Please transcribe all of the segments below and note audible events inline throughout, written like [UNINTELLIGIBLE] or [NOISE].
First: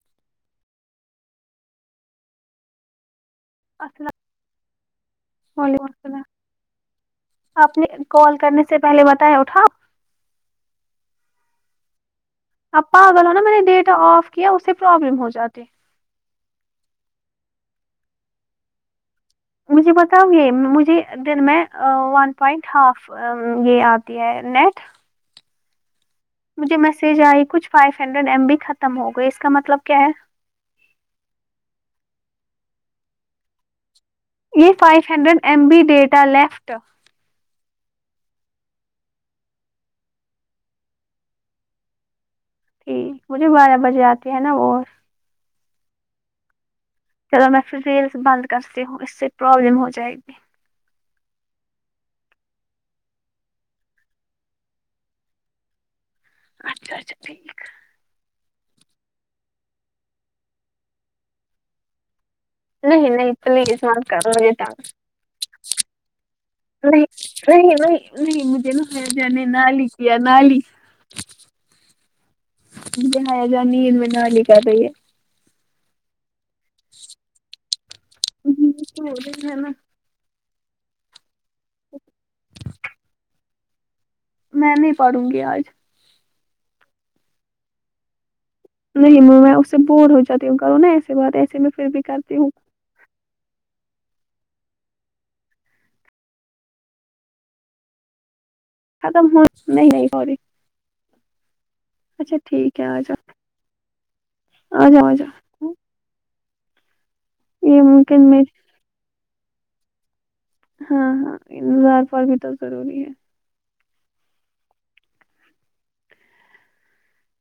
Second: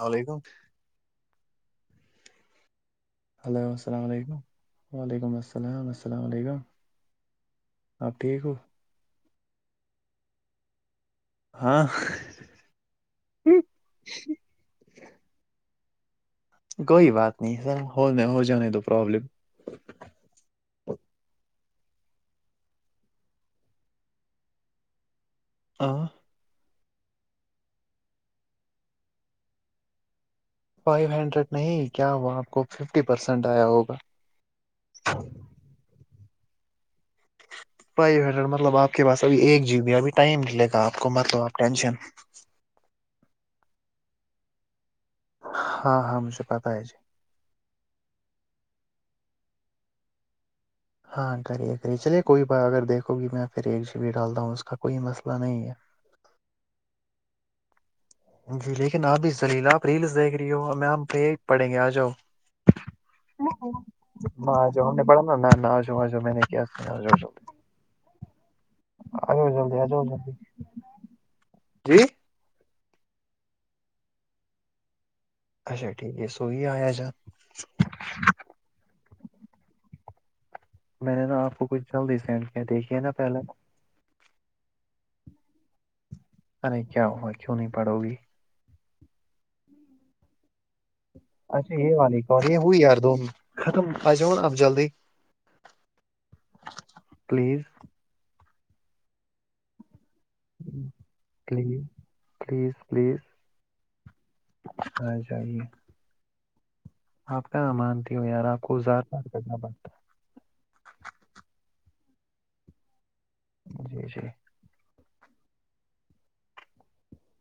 علیکم ہیلو السلام علیکم وعلیکم السلام علیکم آپ نے کال ٹھیک ہو کرنے سے پہلے بتایا اٹھا ہاں اپ پاگل ہو نا میں نے ڈیٹا آف کیا اس سے پرابلم ہو جاتے کوئی بات نہیں سر ہونے ہو جانے دو پرابلم مجھے بتاؤ یہ مجھے دن میں ا ون پوائنٹ ہاف یہ آتی ہے نیکسٹ ہاں مجھے میسج آئی کچھ فائیو ہنڈریڈ ایم بی ختم ہو گئے اس کا مطلب کیا ہے فائیو ہنڈریڈ نہیں کیا وہ آپ کو ففٹی پرسینٹ آیا ہوگا یہ five hundred M B data left five hundred مطلب آپ کے پاس ابھی ایک جی بی ہے ابھی ٹائم ملے گا آپ کو مت کو آپ ٹینشن ہو مجھے بارہ بجے آتی ہے نا اور ہاں ہاں مجھے پتا ہے جی چلو میں پھر ریلس بند کرتی ہوں اس سے پرابلم ہو جائے گی ہاں کریے کریے چلیے کوئی بات اگر دیکھو گی میں پھر ایک جی بی ڈالتا ہوں اس کا کوئی مسئلہ نہیں ہے اچھا اچھا ٹھیک ہے جی لیکن آبھی زلیلا آپ ریلس دیکھ رہی ہو میں آپ پہ پڑیں گے آ جاؤ نہیں نہیں پلیز مت کرو مجھے ہاں تنگ ا جاؤ میں پڑھاؤں گا میتھ ہاں اجاؤ ا جاؤ میں نے کیا ا نہیں جاؤ تم نہیں نہیں نہیں مجھے نا فیضا نے جاؤ جلدی آ نالی جاؤ کیا جلدی۔ نالی جی مجھے حائضہ نے ان میں نہ لکھا تھا یہ اچھا ٹھیک ہے سوئی ہے عائزہ ہو ہو تو ہے نا میں نے نا آپ کو کچھ چوبیس سینڈ کیا دیکھیے نا پہلے میں نہیں پڑھوں گی آج ارے کیا ہوا کیوں نہیں پڑو گی نہیں میں اس سے بور ہو جاتی ہوں کروں نا ای اچھا یہ بالی پڑھیے اؤ ار دو ختم آ جاؤا اپ جلدی پلیز ختم ہو نہیں نہیں ہو رہی پلیز اچھا ٹھیک پلیز ہے آ پلیز جاؤ آ جائیے [INAUDIBLE] آپ کہاں یہ مانتی ہو ممکن میں یار آپ کو زار پار کرنا پڑتا ہے ہاں ہاں زار پار بھی تو ضروری ہے جی جی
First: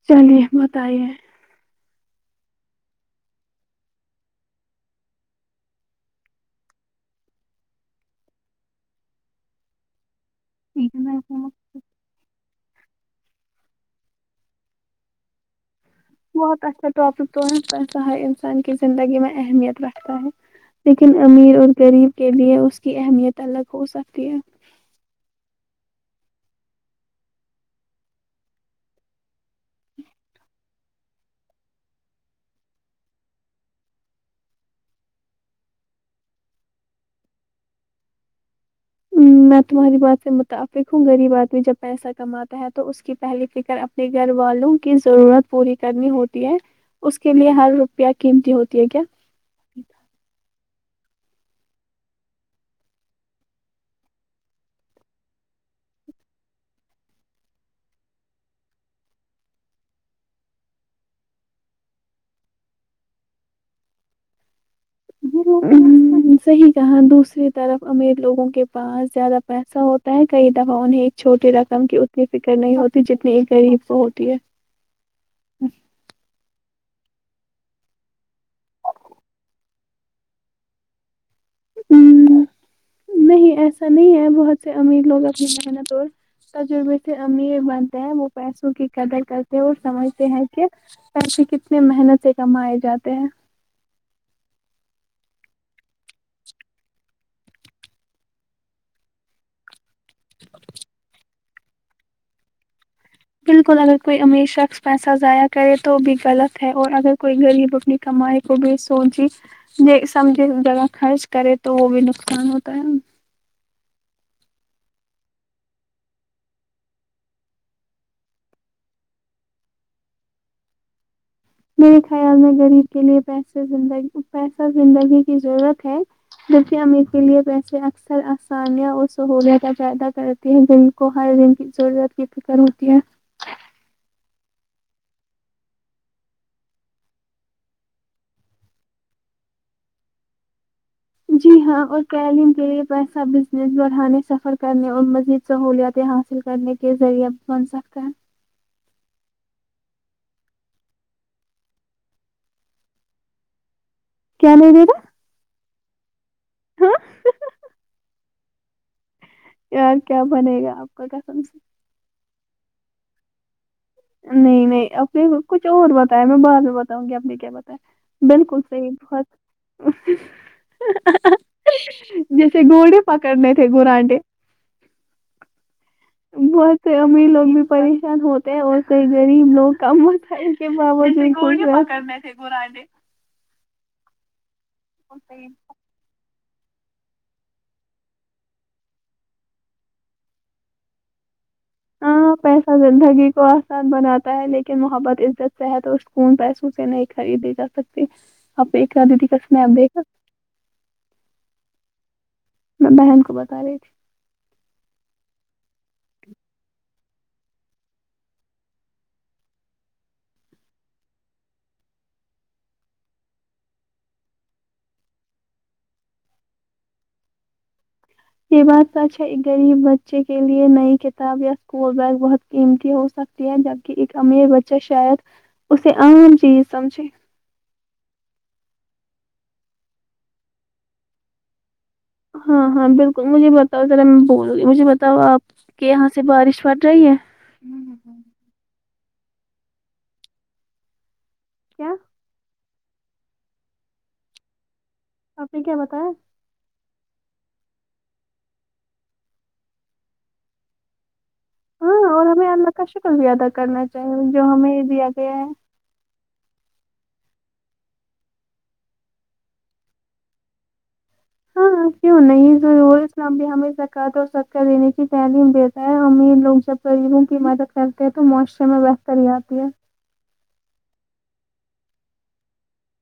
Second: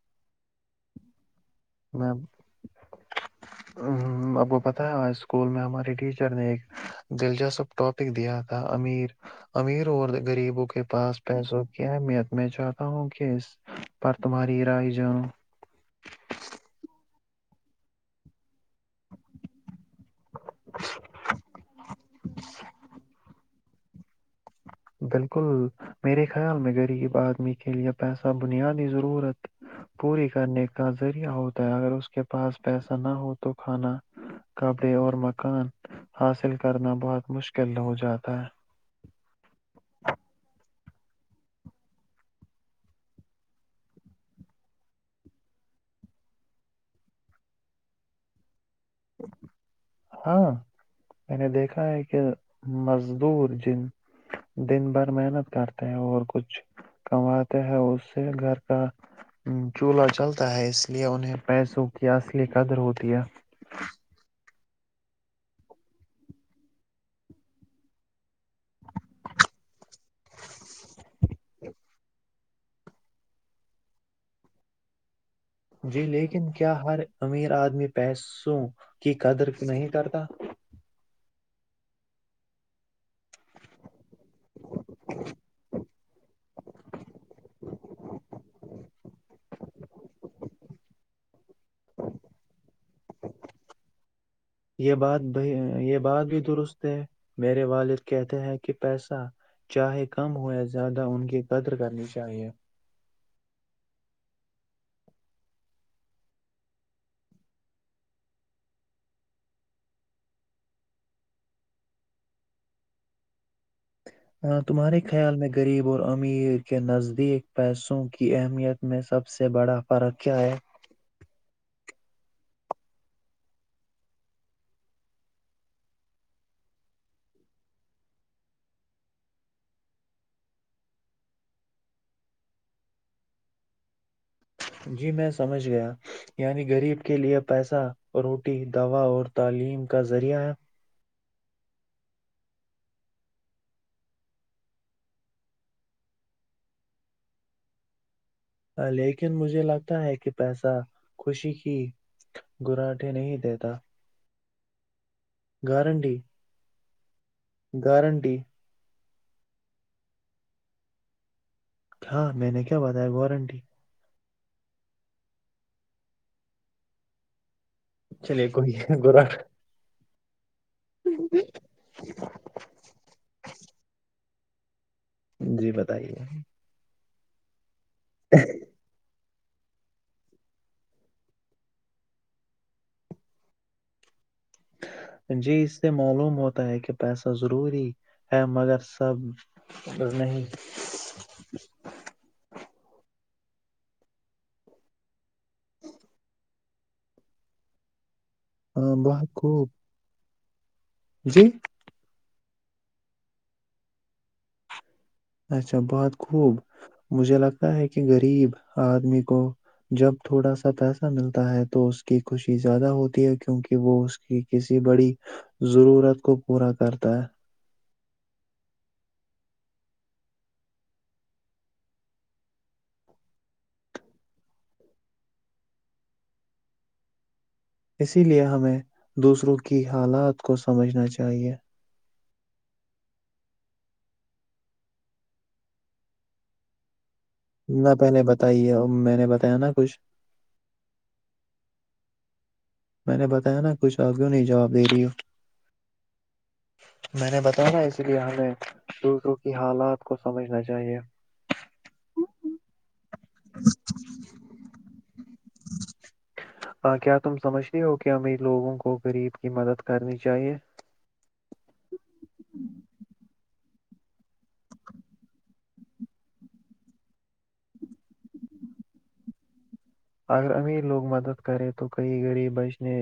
چلیے بتائیے میم ہ اب کو پتا ہے اسکول میں ہمارے ٹیچر نے ایک دلچسپ ٹاپک دیا تھا امیر امیر اور غریبوں کے پاس پیسوں کیا ہے اہمیت میں چاہتا ہوں کہ اس پر تمہاری رائی جانوں بہت اچھا ٹاپک تو ہے پیسہ ہر انسان کی زندگی میں اہمیت رکھتا ہے لیکن امیر اور غریب کے لیے اس کی اہمیت الگ ہو سکتی ہے بلکل میرے خیال میں غریب آدمی کے لیے پیسہ بنیادی ضرورت پوری کرنے کا ذریعہ ہوتا ہے اگر اس کے پاس پیسہ نہ ہو تو کھانا کپڑے اور مکان حاصل کرنا بہت مشکل ہو جاتا ہے میں تمہاری بات سے متعفق ہوں غریب آدمی جب پیسہ کماتا ہے تو اس کی پہلی فکر اپنے گھر والوں کی ضرورت پوری کرنی ہوتی ہے اس کے لیے ہر روپیہ قیمتی ہوتی ہے کیا ہاں میں نے دیکھا ہے کہ مزدور جن دن بھر محنت کرتے ہیں اور کچھ کماتے ہیں اس سے گھر کا چولہا چلتا ہے اس لیے انہیں پیسوں کی اصلی قدر ہوتی ہے صحیح کہااں دوسری طرف امیر لوگوں کو [INAUDIBLE] کے پاس زیادہ پیسہ ہوتا ہے کئی دفعہ انہیں ایک چھوٹی رقم کی اپ فکر نہیں ہوتی جتنی ایک غریب کوہوتی ہے جی لیکن کیا ہر امیر آدمی پیسوں کی قدر نہیں کرتا نہیں ایسا نہیں ہے بہت سے امیر لوگ اپنی محنت اور تجربے سے امیر بنتے ہیں وہ پیسوں کی قدر کر تے وہ سمجھتے ہیں کہ پیسے کتنے محنت سے کمائے جاتے ہیں یہ بات ب یہ بات بھی درست ہے میرے والد کہتے ہیں کہ پیسہ چاہے کم ہو یا زیادہ ان کی قدر کرنی چاہیے بلکل اگر کوئی امیر شخص پیسہ ضائع کرے تو بھی غلط ہے اور اگر کوئی غریب اپنی کمائی کو بھی سوچی سمجھے سب جگہ خرچ کرے تو وہ بھی نقصان ہوتا ہے ہ تمہارے خیال میں غریب اور امیر کے نزدیک پیسوں کی اہمیت میں سب سے بڑا فرق کیا ہے میرے خیال میں غریب کے لیے پیسے زندگی پیسہ زندگی کی ضرورت ہے جیسے امیر کے لیے پیسے اکثر آسانیاں اور سہولت پیدہ کر جن کو ہر دن کی ضرورت کی فکر ہوتی ہے جی میں سمجھ گیا یعنی غریب کے لیے پیسہ روٹی دوا اور تعلیم کا ذریعہ ہے جی ہاں اور تعلیم کے لیے پیسہ بزنس بڑھانے سفر کرنے اور مزید سہولتیں حاصل کرنے کے ذریعہ بن سکتا ہیں لیکن مجھے لگتا ہے کہ پیسہ خوشی کی گراٹے نہیں دیتا کیا نہیں لے گا گارنٹی ہاں گارنٹی کیا کیا بنے گا آپ کا قسم سے ہاں میں نے کیا بتایا گارنٹی نہیں نہیں اپنے کچھ اور بتایا میں بعد میں بتاؤں گی آپ نے کیا بتایا چلیے بلکل کوئی صحیح بہت گراٹ جیسے گھوڑے پکڑنے تھے گورانٹے جی بتائیے اس سے امیر لوگ بھی پریشان ہوتے ہیں اور کہ گریب لوگ ک تھا کہ بت کو جم کرنا تھے گورڈ [UNINTELLIGIBLE] جی اس سے معلوم ہوتا ہے کہ پیسہ ضروری ہے مگر سب نہیں ہاں پیسہ زندگی کو آسان بناتا ہے لیکن محبت عزت صحت اور سکون پیسوں سے نہیں خریدی جا سکتی آپ آ، نے آلیا دی بہت کا خوب سنیپ دیکھا جی میں بہن کو بتا رہی تھی اچھا بہت خوب مجھے لگتا ہے کہ غریب آدمی کو جب تھوڑا سا پیسہ ملتا ہے تو اس کی خوشی زیادہ ہوتی ہے کیونکہ وہ اس کی کسی بڑی ضرورت کو پورا کرتا ہے یہ بات سچ ہے غریب بچے کے لیے نئی کتاب یا اسکول بیگ بہت قیمتی ہو سکتی ہے جبکہ ایک امیر بچہ شاید اسے عام چیز سمجھے اسی لیے ہمیں دوسروں کی حالات کو سمجھنا چاہیے ہاں ہاں بالکل مجھے بتاؤ ذرا میں بول رہ مجھے بتاؤ آپ کہ یہاں سے بارش پڑ رہی ہے نہ پہلے بتائیے میں نے بتایا نا کچھ کیا میں نے بتایا نا کچھ آپ کیوں نہیں جواب دے رہی ہو آپ نے کیا بتایا میں نے بتایا نا اسی لیے ہمیں دوسروں کی حالات کو سمجھنا چاہیے ہاں اور ہمیں اللہ کا شکر بھی ادا کرنا چاہیے جو ہمیں دیا گیا ہے کیا تم سمجھتے ہو کہ امیر لوگوں کو غریب کی مدد کرنی چاہیے ہاں کیوں نہیں ضرور اسلام بھی ہمیں زکوۃ اور صدقہ دینے کی تعلیم دیتا ہے امیر لوگ جب غریبوں کی مدد کرتے ہیں تو معاشرے میں بہتری آتی ہے اگر امیر لوگ مدد کرے تو کئی غریب بچنے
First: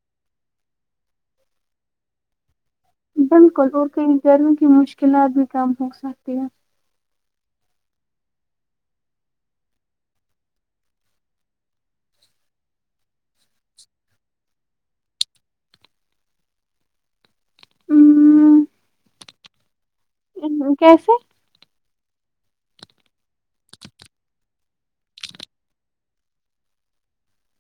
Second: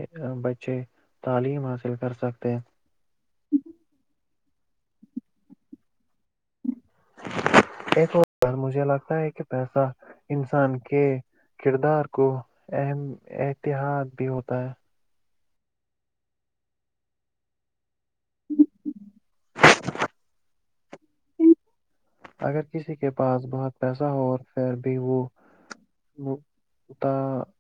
بچے تعلیم حاصل کر سکتے ہیں بالکل اور کہیں گھروں کی مشکلات بھی کم ہو سکتی ہے ایک مجھے لگتا ہے کہ پیسہ انسان کے کردار کو اہم اتحاد بھی ہوتا ہے ہم، کیسے اگر کسی کے پاس بہت پیسہ ہو پھر بھی وہ [UNINTELLIGIBLE]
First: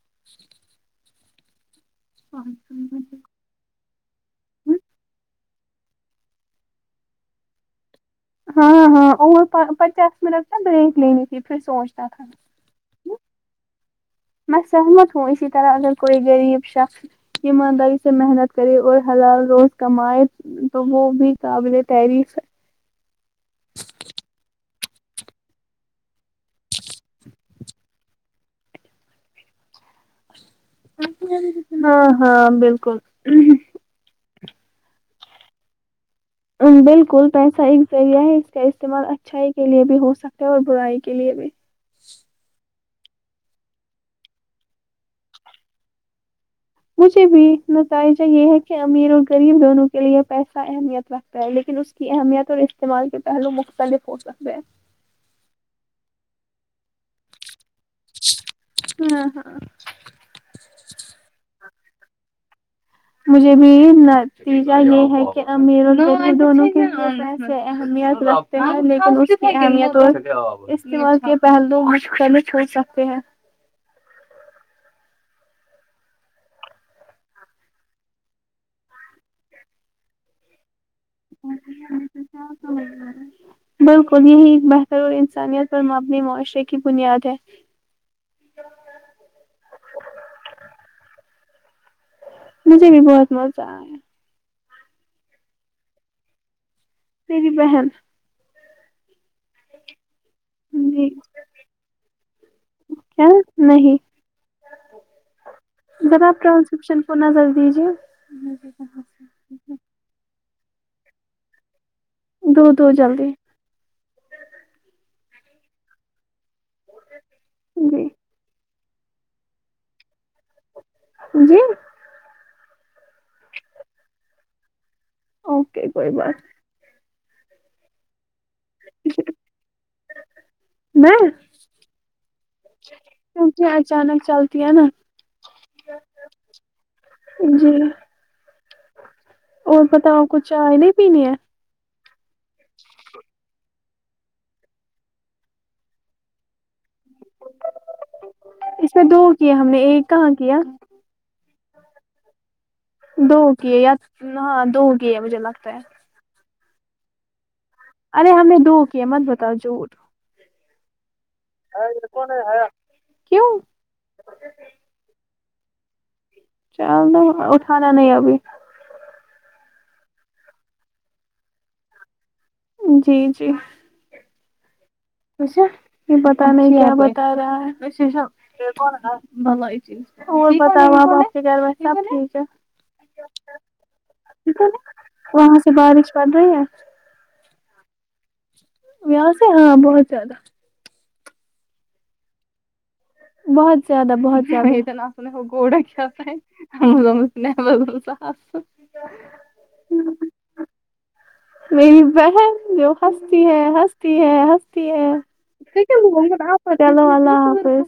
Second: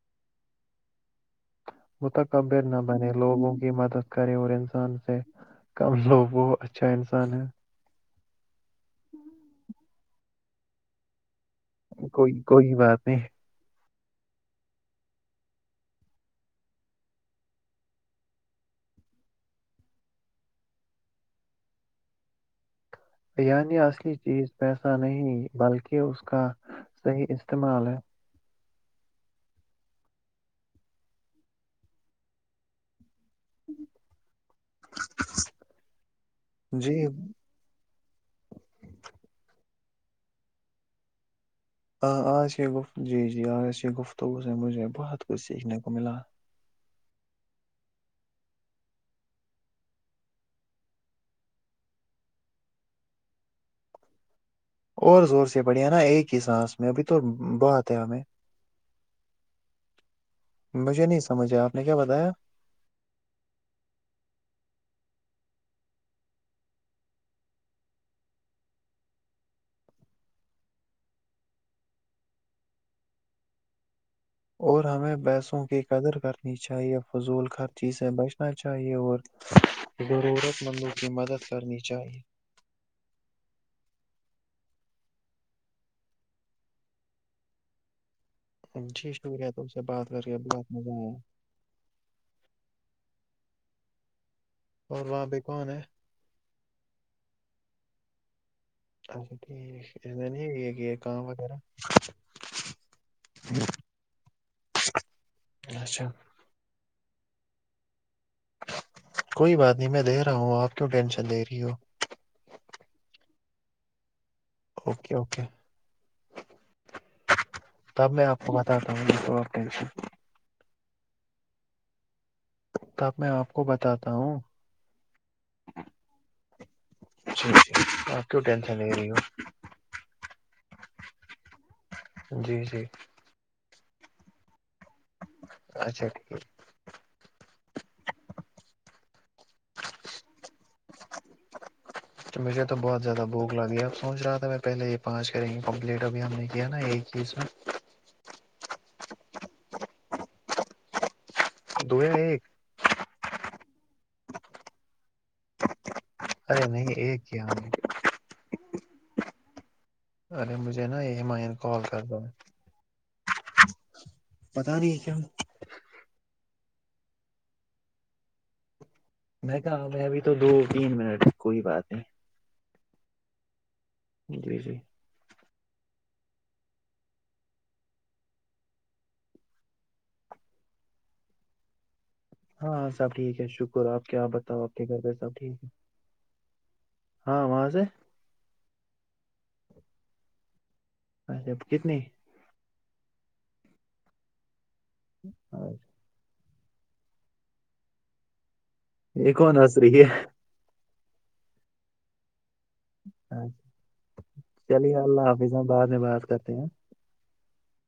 [INAUDIBLE] متکبر نہ بنے لوگوں کی مدد کرے اور انسان سے کم لوگ وہ اچھا انسان ہے ہاں ہاں اور پچاس منٹ نا بریک لینی تھی پھر سوچتا تھا کوئی کوئی بات نہیں میں سہمت ہوں اسی طرح اگر کوئی غریب شخص ایمانداری سے محنت کرے اور حلال روز کمائے تو وہ بھی قابل تحریف ہے یعنی اصلی چیز پیسہ نہیں بلکہ اس کا صحیح استعمال ہے ہاں ہاں بالکل [UNINTELLIGIBLE] [UNINTELLIGIBLE] جی ایسا ایک ذریعہ ہے اس کا استعمال اچھائی کے لیے بھی ہو سکتا ہے اور برائی کے لیے بھی ہ آج یہ گفت جی جی آج یہ گفتگو سے مجھے بہت کچھ سیکھنے کو ملا مجھے بھی نتائجہ یہ ہے کہ امیر اور غریب دونوں کے لیے پیسہ اہمیت رکھتا ہے لیکن اس کی اہمیت اور استعمال کے پہلو مختلف ہو سکتے ہیں اور زور سے پڑھیا نا ایک ہی سانس میں ابھی تو بات ہے ہمیں ہاں ہاں مجھے نہیں سمجھا آپ نے کیا بتایا مجھے بھی نتیجہ یہ ہے کہ امیر دونوں کے سے اہمیت رکھ لیکن اس کی اہمیت اور استعمال کے پہلو مختلف ہو سکتے ہیں اور ہمیں پیسوں کی قدر کرنی چاہیے فضول خرچی سے بچنا چاہیے اور ضرورت مندوں کی مدد کرنی چاہیے بالکل یہی ایک بہتر اور انسانیت پر مبنی معاشرے کی بنیاد ہے جی شکریہ تم سے بات کر کے بہت مزہ آیا مجھے بھی بہت مزہ آیا اور وہاں بپے کون ہے میری بہن اچھا ٹھیک اس نہیں یہ کہ جی کام وغیرہ [INAUDIBLE] نہیں اچھا جناابن کچن کو نظر دیجیے کوئی بات نہیں میں دے رہا ہوں آپ کیوں ٹینشن لے رہی ہو دو دو جلدی اوکے اوکے جی تب میں آپ کو بات [UNINTELLIGIBLE] جی تب میں آپ کو بتاتا ہوں اوکے کوئی بات اچھا [UNINTELLIGIBLE] کیوں ٹینشن لے رہی ہو میں جی جی کیونکہ اچانک چلتی ہے نا اچھا ٹھیک جی اور بتاؤ کچھ چائے نہیں پینی ہے [UNINTELLIGIBLE] تو مجھے تو بہت زیادہ بھوک لگی اب سوچ رہا تھا میں پہلے یہ پانچ کریں گی کمپلیٹ ابھی ہم نے کیا نا ایک ہی اس میں اس میں دو کیا ہم نے ایک کہاں کیا دو یا ایک دو کیے ہے یا ہاں دو ہو کی ہے مجھے لگتا ہے ارے نہیں ایک کیا ہم ارے ہم نے دو کیا مت بتاؤ جھوٹ ارے مجھے نا ہیمئین کال کر دو ہے کیوں بتا نہیں ہے کیاوں چل تو اٹھانا نہیں ابھی میں کہاں ہے ابھی تو دو تین منٹ کوئی بات نہیں جی جی جی جی اوھا یہ پتا نہیں کیا بتا رہا ہے وش کون ب یہ چیز تو بتا ہو کے ب سب ٹھیک ہے ہاں سب ٹھیک ہے شکر آپ کیا بتاؤ ہے آپ کے گھر پہ سب وہاں ٹھیک ہے سے بارش پڑ رہی ہے ہاں واں سے ہے ویا سے ہاں بہت زیادہ اچھا کتنی بہت زیادہ بہت زیا ن س ہو گوڑا کیا ہے [INAUDIBLE] یہ کون ح س رہ یہ میری بہن جو ہستی ہے ہنستی ہے ہنستتی چلیے ہے اللہ حافظ ہم بعد کیا میں بات ل کرتے ہیں آپ چلو والا حافس